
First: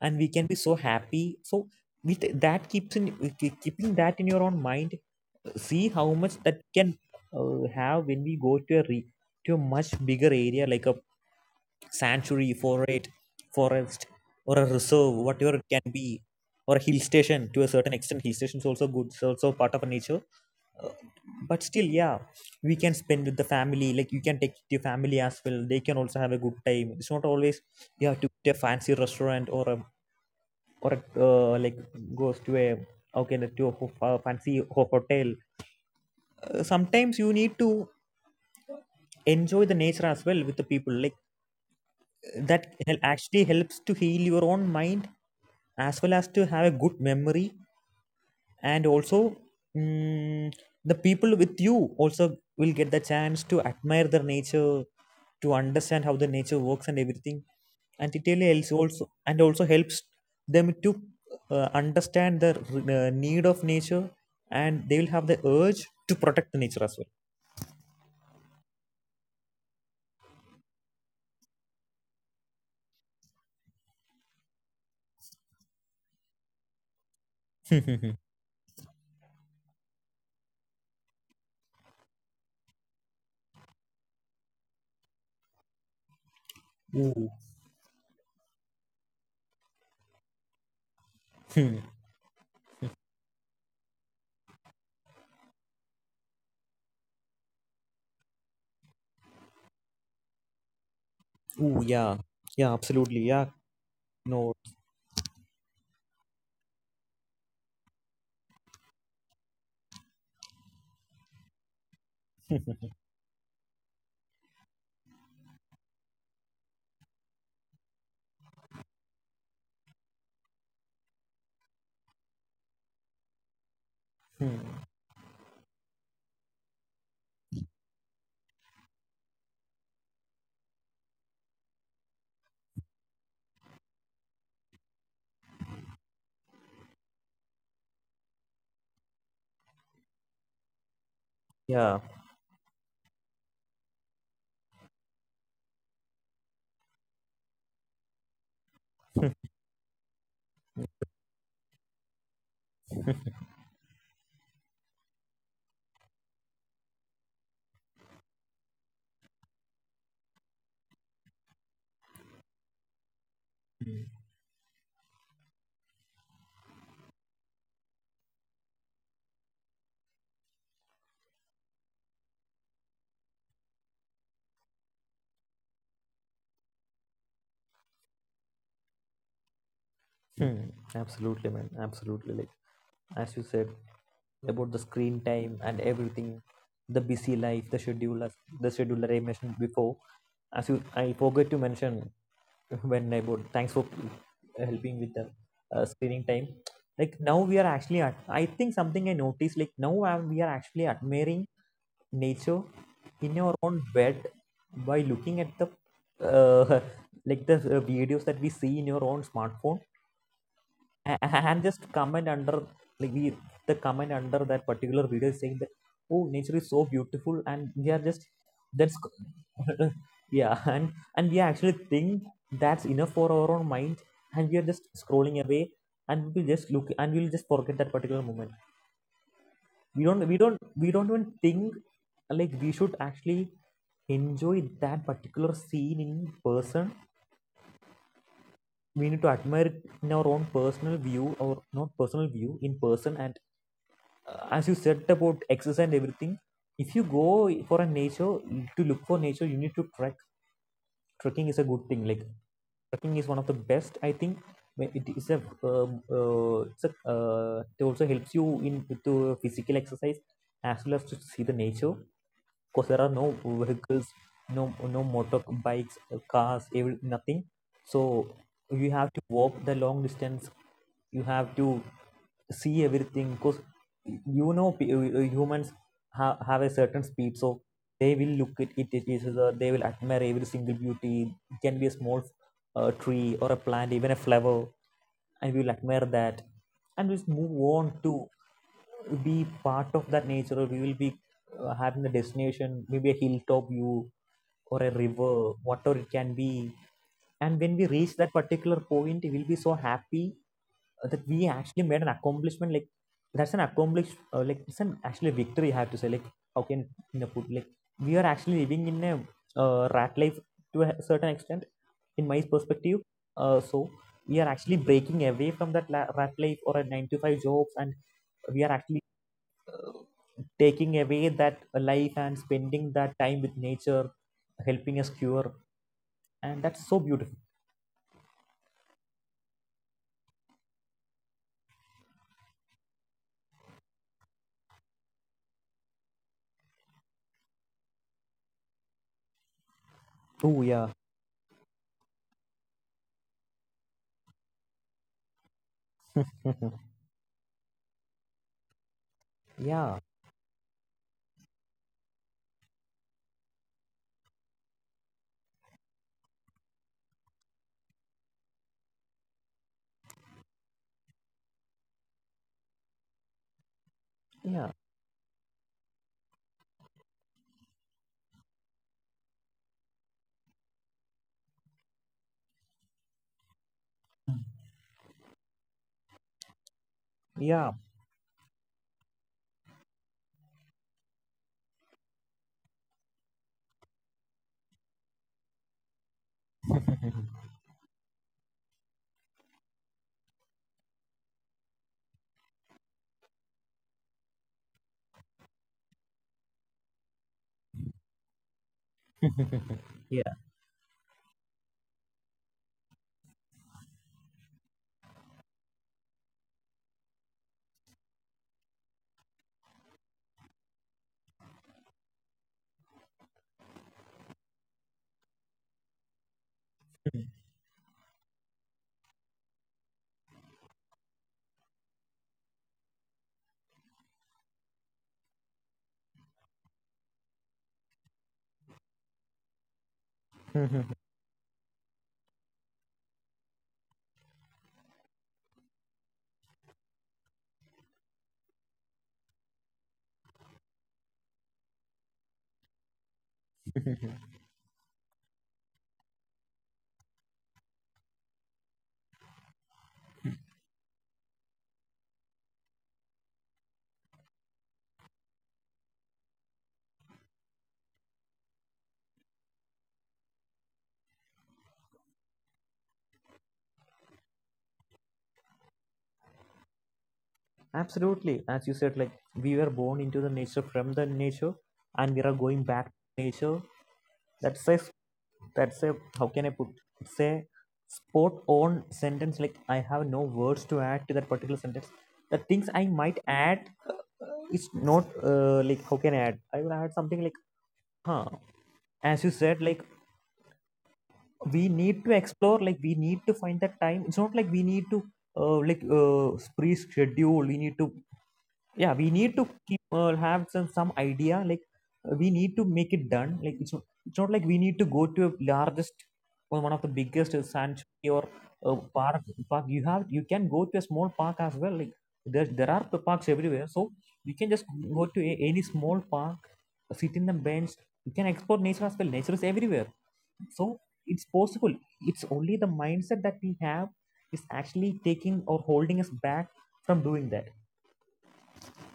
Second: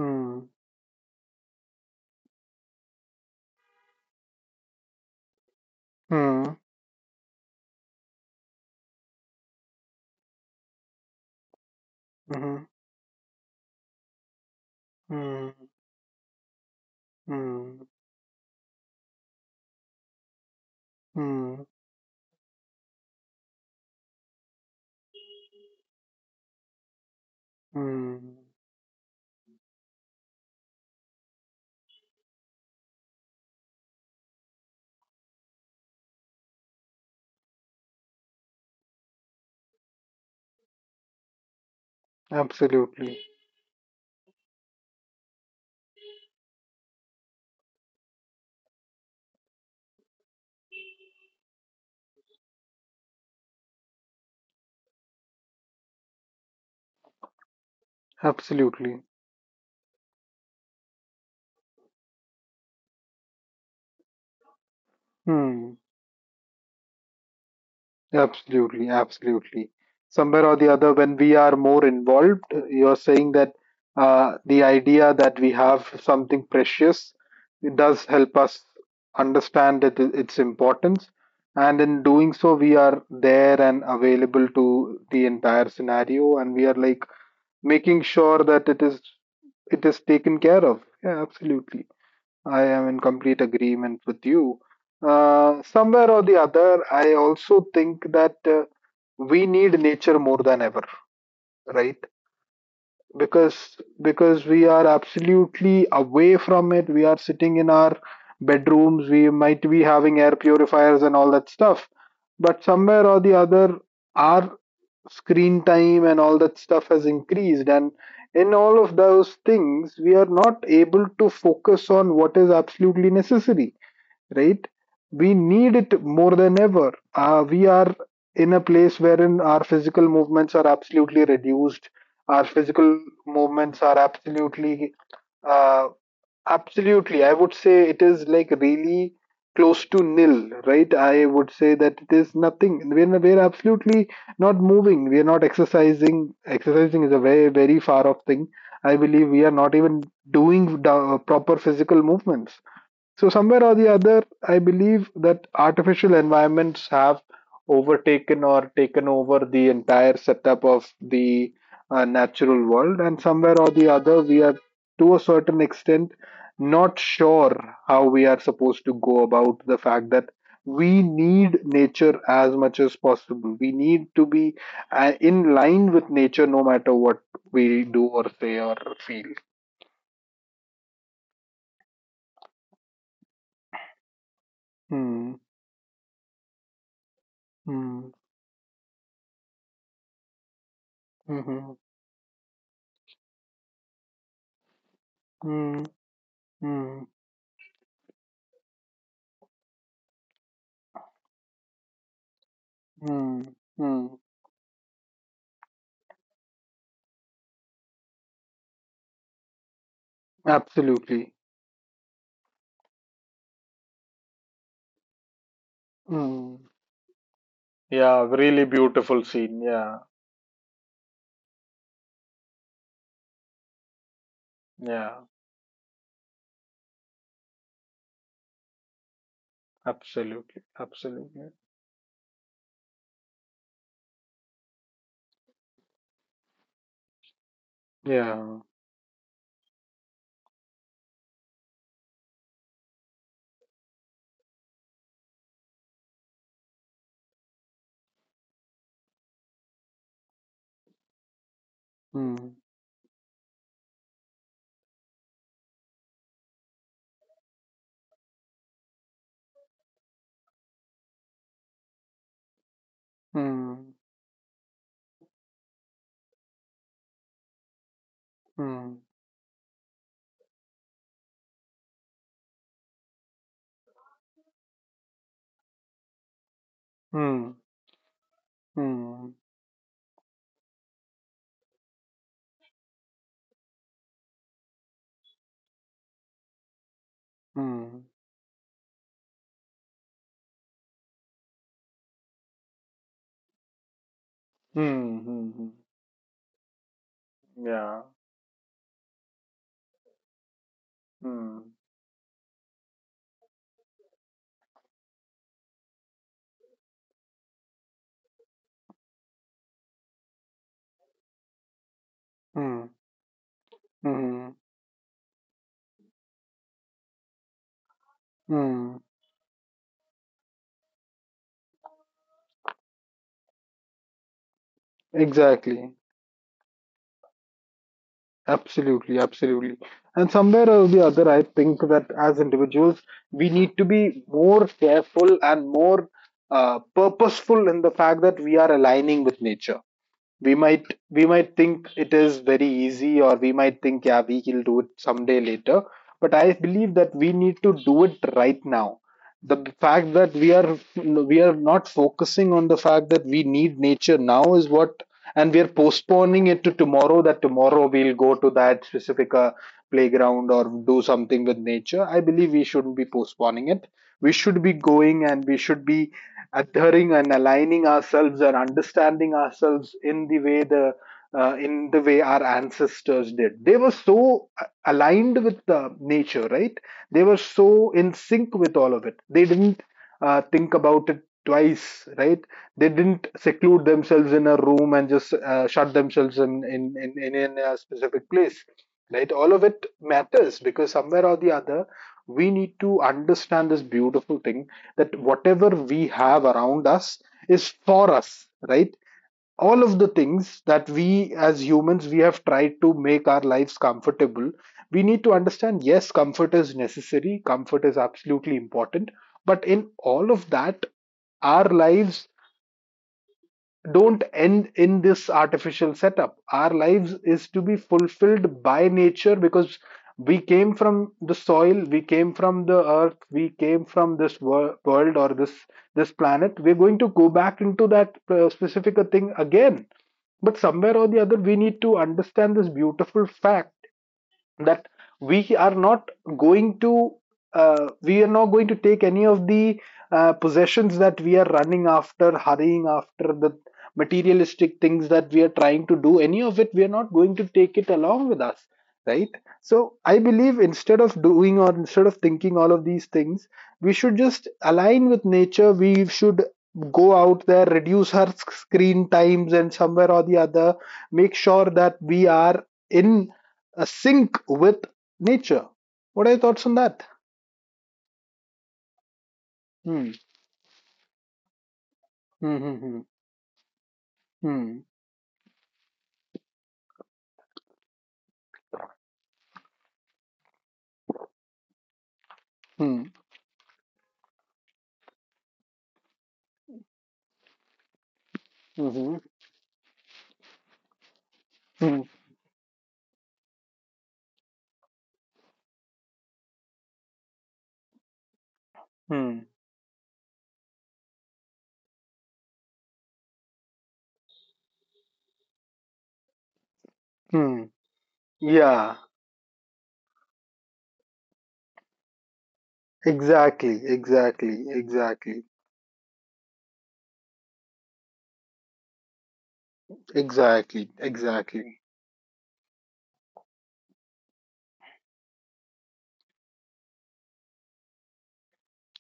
S2: And we can be so happy, so with that keeps in, keeping that in your own mind, see how much
S1: Hmm.
S2: that can have when we go to to a much bigger area, like a sanctuary
S1: Hmm.
S2: forest forest, or a reserve,
S1: Hmm.
S2: whatever it can be, or a hill station. To a
S1: Hmm.
S2: certain extent, hill station is also good, it's also part of nature, but
S1: Hmm.
S2: still, yeah, we can spend with the family. Like you can take your family as well, they can also have a good time. It's not always you have to
S1: Hmm.
S2: get a fancy restaurant or a or a, uh, like goes to a, okay, let's a fancy hotel. Sometimes you need to enjoy the nature as well with the people, like, that
S1: Absolutely.
S2: actually helps to heal your own mind as well as to have a good memory. And also, mm, the people with you also will get the chance to admire their nature, to understand how the nature works and everything. And it really helps,
S1: Absolutely.
S2: also and also helps them to understand the need of nature, and they will have the
S1: Hmm.
S2: urge to protect the nature as
S1: Absolutely, absolutely. Somewhere or the other, when we are more involved, you're saying that, the idea that we have something precious, it does
S2: well.
S1: help us understand it, its importance. And in doing so, we are there and available to the entire scenario, and we are like
S2: ooh.
S1: making sure that it is taken care of. Yeah,
S2: Hmm.
S1: absolutely. I am in complete agreement with you. Somewhere or the other, I also think that we need nature more than ever,
S2: Ooh
S1: right?
S2: yeah. Yeah, absolutely, yeah.
S1: Because because
S2: No.
S1: we are absolutely away from it. We are sitting in our bedrooms. We might be having air purifiers and all that stuff. But somewhere or the other, our screen time and all that stuff has increased. And in all of those things, we are not able to focus on what is absolutely necessary, right?
S2: Hmm.
S1: We need it more than ever. We are in a place wherein our physical movements are absolutely reduced. Our physical movements are absolutely, uh, absolutely. I would say it is like really close to nil, right? I would say that
S2: Yeah.
S1: it is nothing. We're absolutely not moving. We are not exercising. Exercising is a very, very far off thing. I believe we are not even doing the proper physical movements. So somewhere or the other, I believe that artificial environments have overtaken or taken over the entire setup of the natural world, and somewhere or the other, we are to a certain extent not sure how we are supposed to go about the fact that we need nature as much as possible. We need to be in line with nature, no matter what we do or say or feel.
S2: Hmm, absolutely, man. Absolutely. Like, as you said about the screen
S1: Hmm.
S2: time and everything, the busy life,
S1: Hmm.
S2: the scheduler I mentioned before. As you, I forgot to
S1: Hmm.
S2: mention when I bought. Thanks for helping with the
S1: Hmm.
S2: screening time.
S1: Hmm.
S2: Like now we are actually at. I think something I noticed. Like now, we are actually admiring nature in our
S1: Mm,
S2: own
S1: mm,
S2: bed, by looking at the uh, like the videos that we see in your own smartphone,
S1: absolutely.
S2: a- and just comment under, like the comment under that particular video is saying that, oh, nature
S1: Mm.
S2: is so beautiful, and we are
S1: Yeah,
S2: just,
S1: really
S2: that's,
S1: beautiful scene. Yeah,
S2: yeah. And we actually think that's enough for our own mind, and we are just
S1: yeah,
S2: scrolling away, and we just look, and we'll just forget that particular moment. we don't we don't
S1: absolutely,
S2: we don't even
S1: absolutely.
S2: think like we should actually enjoy that particular scene in person.
S1: Yeah.
S2: We need to admire it in our own personal view, or not personal view, in person. And as you said about exercise and everything, if you go for a nature, to look for nature, you need to trek. Trekking is a good thing, like
S1: Mm,
S2: trekking is one of the best, I think. When it is a, um, it also helps you in with the physical exercise, as well as to see the nature, because there are no
S1: mm,
S2: vehicles, no motorbikes, cars, every, nothing. So you
S1: mm,
S2: have to walk the long distance, you have to see everything, because you know, humans have a certain speed,
S1: mm,
S2: so they will look at it, it is
S1: mm,
S2: they will admire every single beauty. It can be a small tree or a plant, even a flower, and we will admire that, and we'll move on
S1: mm,
S2: to be part of that nature. Or we will be having a destination, maybe a hilltop view
S1: mm,
S2: or a
S1: mm,
S2: river,
S1: mm.
S2: whatever it can be. And when we
S1: Yeah.
S2: reach that particular point, we'll be so happy that we
S1: Mm,
S2: actually made an accomplishment. Like, that's an like, it's an actually victory, I have to say. Like, how can you know, put, like, we are actually living in a rat life, to a certain extent, in my
S1: mm,
S2: perspective. So we are
S1: mm,
S2: actually breaking away from that rat life, or a 9 to 5 jobs, and we are
S1: mm.
S2: actually taking away that life and spending that time with nature, helping us cure.
S1: Exactly.
S2: And that's so beautiful.
S1: Absolutely, absolutely. And somewhere or the other, I think that as individuals, we need to be more careful and more purposeful in the fact that we are aligning with nature. we
S2: Oh,
S1: might
S2: yeah.
S1: we might think it is very easy, or we might think yeah, we will do it someday later, but I believe that we need to do it right now. the
S2: yeah.
S1: fact that we are we are not focusing on the fact that we need nature now is what. And we are postponing it to tomorrow, that tomorrow we'll go to that specific playground or do something with nature. I believe we shouldn't be postponing it. We should be
S2: Yeah.
S1: going, and we should be adhering and aligning ourselves and understanding ourselves in the way the in the way our ancestors did. They were so aligned with the nature, right? They were
S2: Yeah,
S1: so in sync with all of it. They didn't think about it twice, right? They didn't seclude themselves in a room and just shut themselves in a specific place, right? All of it matters because somewhere or the other we need to understand this beautiful thing, that whatever we have around us is for us, right? All of the
S2: yeah,
S1: things that we as humans we have tried to make our lives comfortable, we need to understand, yes, comfort is necessary, comfort is absolutely important. But in all of that, our lives don't end in this artificial setup. Our lives is to be fulfilled by nature, because we came from the soil, we came from the earth, we came from world, or this planet. We're going to go back into that specific thing again. But somewhere or the other, we need to understand this beautiful fact, that we are not going to we are not going to take any of the possessions that we are running after, hurrying after, the materialistic things that we are trying to do. Any of it, we are not going to take it along with us, right? So I believe, instead of doing or instead of thinking all of these things, we should just align with nature. We should go out there, reduce our screen times, and somewhere or the other, make sure that we are in a sync with nature. What are your thoughts on that?
S2: absolutely. As you said, like, we were born
S1: Hmm.
S2: into the nature, from the nature, and we are going
S1: Hmm.
S2: back
S1: Hmm.
S2: to nature. That's
S1: Hmm.
S2: a that's a, how can I put it's a spot on sentence. Like, I have no words to add to that particular sentence. The things I
S1: Hmm.
S2: might add is not like how can I add I will add something like, huh
S1: Hmm. Mhm.
S2: as you said, like, we
S1: Hmm. Hmm.
S2: need to explore. Like, we need to find that time. It's not like we need to like pre-schedule. We need to, yeah, we
S1: Hmm.
S2: need to keep, have some idea, like, we need to make it done. Like, it's not like we need to go to a largest, or one of the biggest
S1: Hmm.
S2: sanctuary, or uh,
S1: Yeah.
S2: park park. You can go to a small park as well. Like, there are the parks everywhere.
S1: Exactly.
S2: So you can
S1: Exactly.
S2: just go to
S1: Exactly.
S2: any small park, sit in the bench. You can explore nature as well. Nature is everywhere. So
S1: Exactly.
S2: it's
S1: Exactly.
S2: possible. It's only the mindset that we have is actually taking, or holding us back from doing that.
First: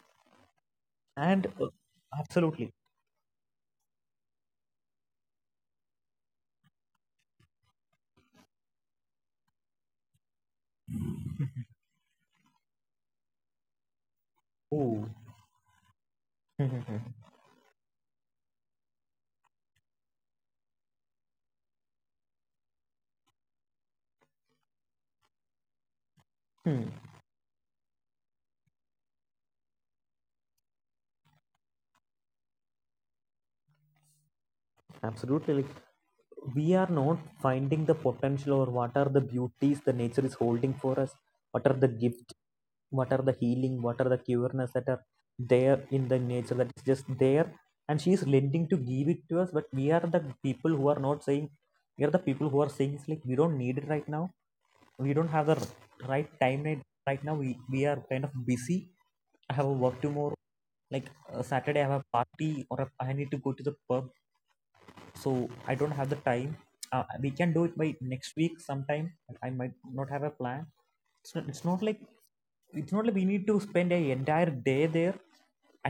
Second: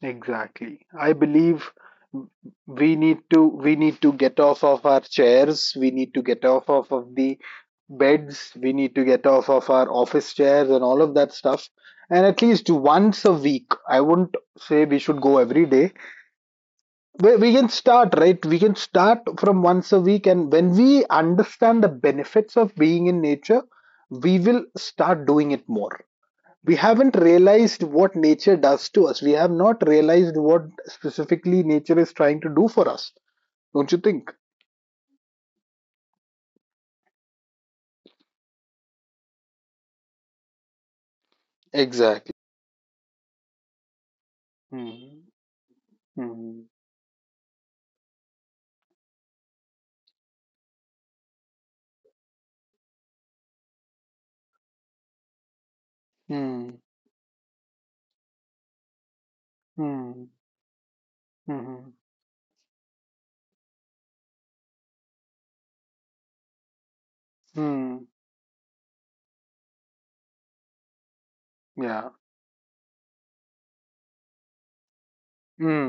S1: Exactly. I
S2: And
S1: believe
S2: absolutely.
S1: we need to get off of our chairs. We need to get off of the beds. We need to get off of our office chairs and all of that stuff. And at least once a week, I wouldn't say we
S2: Oh,
S1: should go every day,
S2: hmm,
S1: we can start, right? We can start from once a week, and when we understand the benefits of being in nature, we will start doing it more. We haven't realized what nature does to us. We have not realized what specifically nature is trying to do for us. Don't you think?
S2: absolutely. Like, we are not finding the potential, or what are the beauties the nature is holding for us. What are the gift,
S1: Exactly.
S2: what are the healing, what are the cureness that are
S1: Hmm.
S2: there in the nature,
S1: Hmm.
S2: that is just there. And she is lending to give it to us, but we are the people who are not saying. We are the people who are saying it's like we don't need it right now. We don't have the right time,
S1: Hmm.
S2: right? Right now, we are kind of busy. I have a work
S1: Hmm.
S2: tomorrow. Like, Saturday I
S1: Hmm.
S2: have a party, or I need to go to the pub. So I don't have the time. We can do it by
S1: Hmm.
S2: next week sometime. I might not have a plan. it's not, it's not like
S1: Yeah.
S2: it's not like we need to spend an entire day there.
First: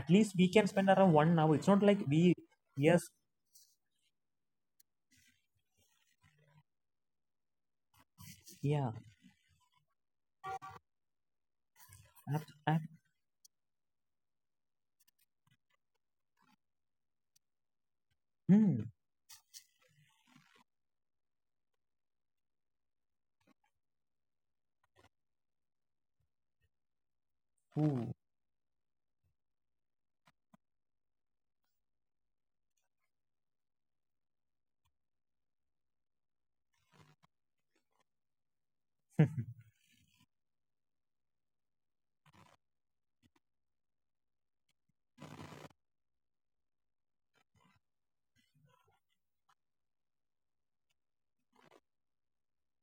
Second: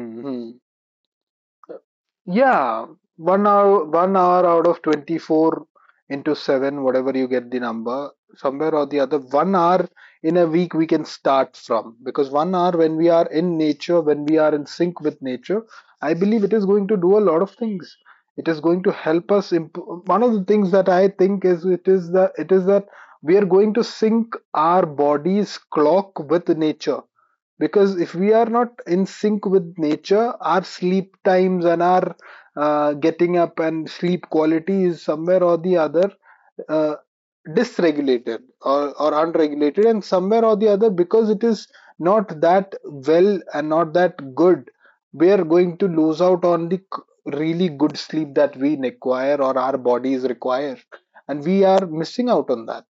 S2: At least we
S1: Hmm.
S2: can spend around 1 hour. It's not like we...
S1: Yeah,
S2: yes,
S1: 1 hour, 1 hour out of 24 into seven, whatever you get the number, somewhere or
S2: yeah.
S1: the other, 1 hour in a week we can start from. Because
S2: ab-
S1: 1 hour
S2: ab-
S1: when we are in nature, when we are in sync with nature, I believe it is going to do a lot of things. It is
S2: Hmm.
S1: going to help us improve. One of the things that I think is it is that we are going to sync our body's clock with nature, because
S2: Ooh,
S1: if we are not in sync with nature, our sleep times and our getting up and sleep quality is somewhere or the other, uh, dysregulated or unregulated, and somewhere or the other, because it is not that well and not that good, we are going to lose out on the really good sleep that we require, or our bodies require, and we are missing out on that.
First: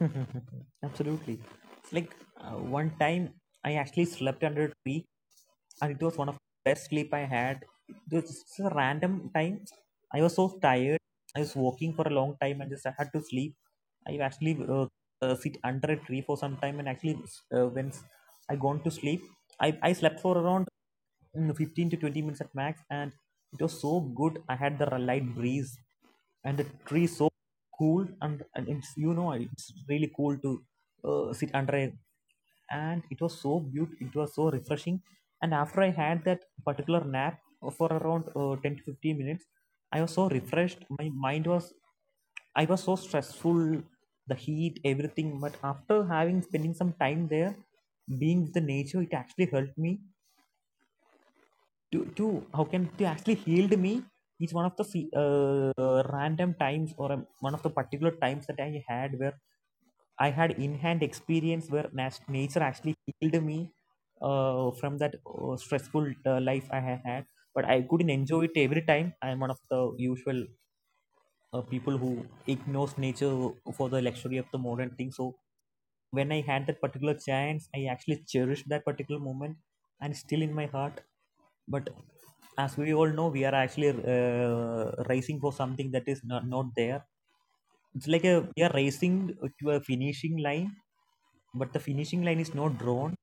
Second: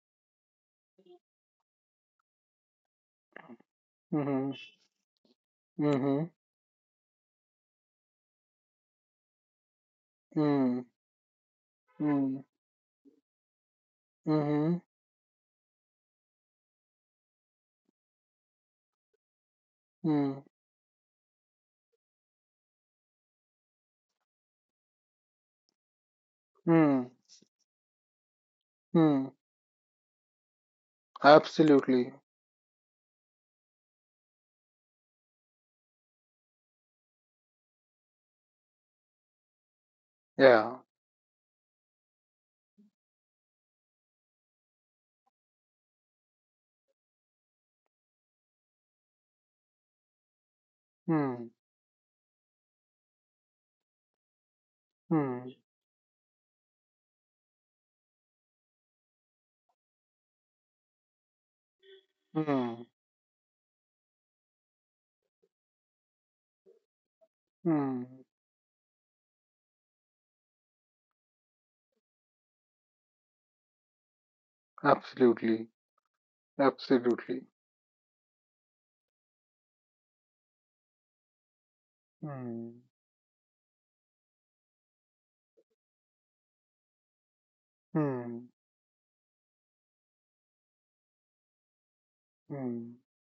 S2: absolutely. It's like, one time I actually slept
S1: Mm-hmm.
S2: under a tree, and it was
S1: Mm-hmm.
S2: one of the best sleep I had. It was just a random time. I was so
S1: Mm-hmm.
S2: tired. I was walking for a long time, and just I had to sleep. I actually
S1: Mm-hmm.
S2: sit under a tree for some time, and actually when I gone to sleep, I slept for around 15 to 20 minutes at max, and it was so good. I had the light breeze and the tree
S1: Mm-hmm.
S2: so cool, and it's you
S1: Hmm.
S2: know it's really cool to sit under a,
S1: Absolutely.
S2: and it was so beautiful. It was so refreshing. And after I had that particular nap for around 10 to 15 minutes, I was so
S1: Yeah.
S2: refreshed. My mind was, I was so stressful. The heat, everything. But after having, spending some time there, being with the nature, it actually helped me
S1: Hmm.
S2: to how can, to actually healed me. Is one of the
S1: Hmm.
S2: random times, or one of the particular times that I had, where I had in-hand experience where nature
S1: Hmm.
S2: actually healed me from that stressful life I had. But I
S1: Hmm.
S2: couldn't enjoy it every time. I'm one of the usual people who ignores nature for the luxury of the modern thing. So
S1: Absolutely.
S2: when I had that particular
S1: Absolutely.
S2: chance, I actually cherished that particular moment, and still in my heart. But as
S1: Hmm.
S2: we all know, we are actually racing for something that is not there. It's like a,
S1: Hmm.
S2: we are racing to a finishing line, but the finishing line is not
S1: Hmm.
S2: drawn.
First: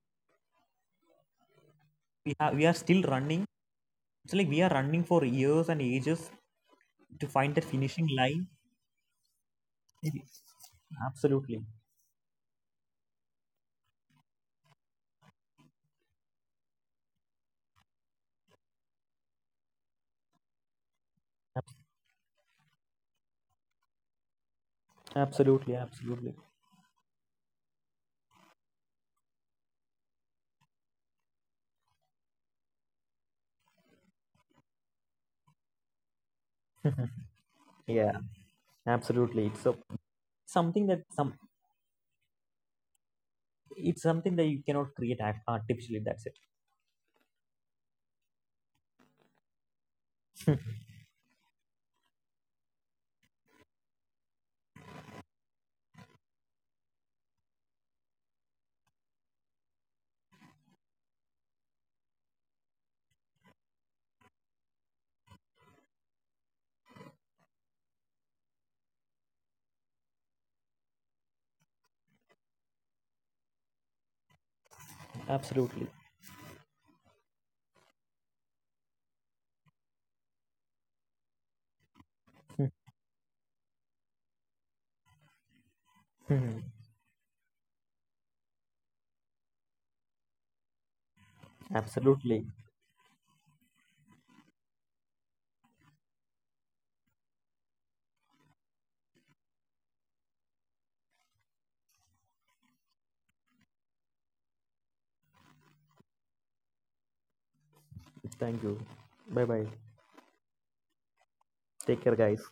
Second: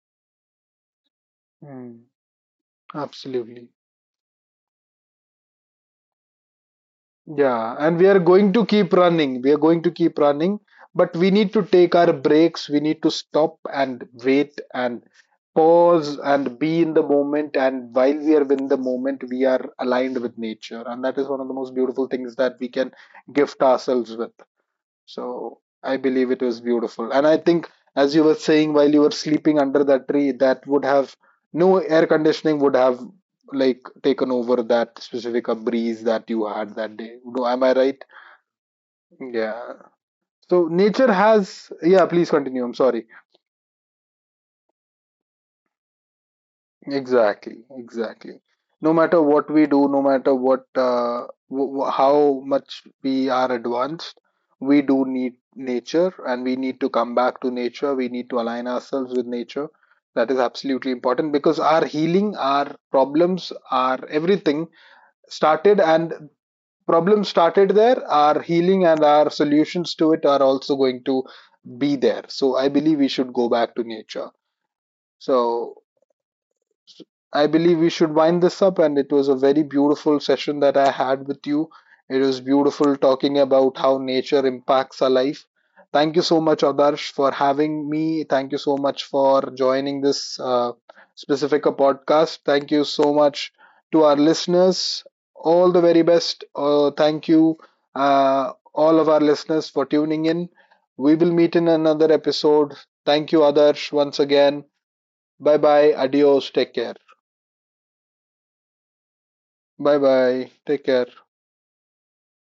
S1: Hmm.
S2: We are still running.
S1: Absolutely.
S2: It's like we are running for years and ages to find that
S1: Yeah. And
S2: finishing
S1: we are
S2: line.
S1: going to keep running. We are going to keep running, but we need to
S2: Absolutely.
S1: take our breaks. We need to stop and wait and pause and be in the moment. And while we are in the moment, we are aligned with nature. And that is one of the
S2: Ab-
S1: most beautiful things that we can gift ourselves with. So
S2: Absolutely,
S1: I believe
S2: absolutely.
S1: it was beautiful. And I think, as you were saying, while you were sleeping under that tree, that would have no air conditioning would have like taken over that specific breeze that you had that day. No, am I right?
S2: Yeah, absolutely. It's a,
S1: Yeah. So
S2: something that
S1: nature
S2: some
S1: has, yeah, please continue. I'm sorry.
S2: it's something that you cannot create artificially. That's it.
S1: Exactly, exactly. No matter what we do, no matter what, how much we are advanced, we do need nature, and we need to come back to nature. We need to align ourselves with nature. That is absolutely important, because our healing, our problems, our everything started, and problems started there. Our healing and our solutions to it are also going to be there. So I believe we should go back to nature. So
S2: Absolutely.
S1: I believe we should wind this up, and it was a very beautiful session that I had with you. It was beautiful talking about how nature impacts our life. Thank you so much, Adarsh, for having me. Thank you so much for joining this specific podcast.
S2: Absolutely.
S1: Thank you so much to our listeners. All the very best. Thank you, all of our listeners, for tuning in. We will meet in another episode. Thank you, Adarsh, once again. Bye bye. Adios. Take care.
S2: Thank you. Bye bye.
S1: Bye bye. Take care.
S2: Take care, guys.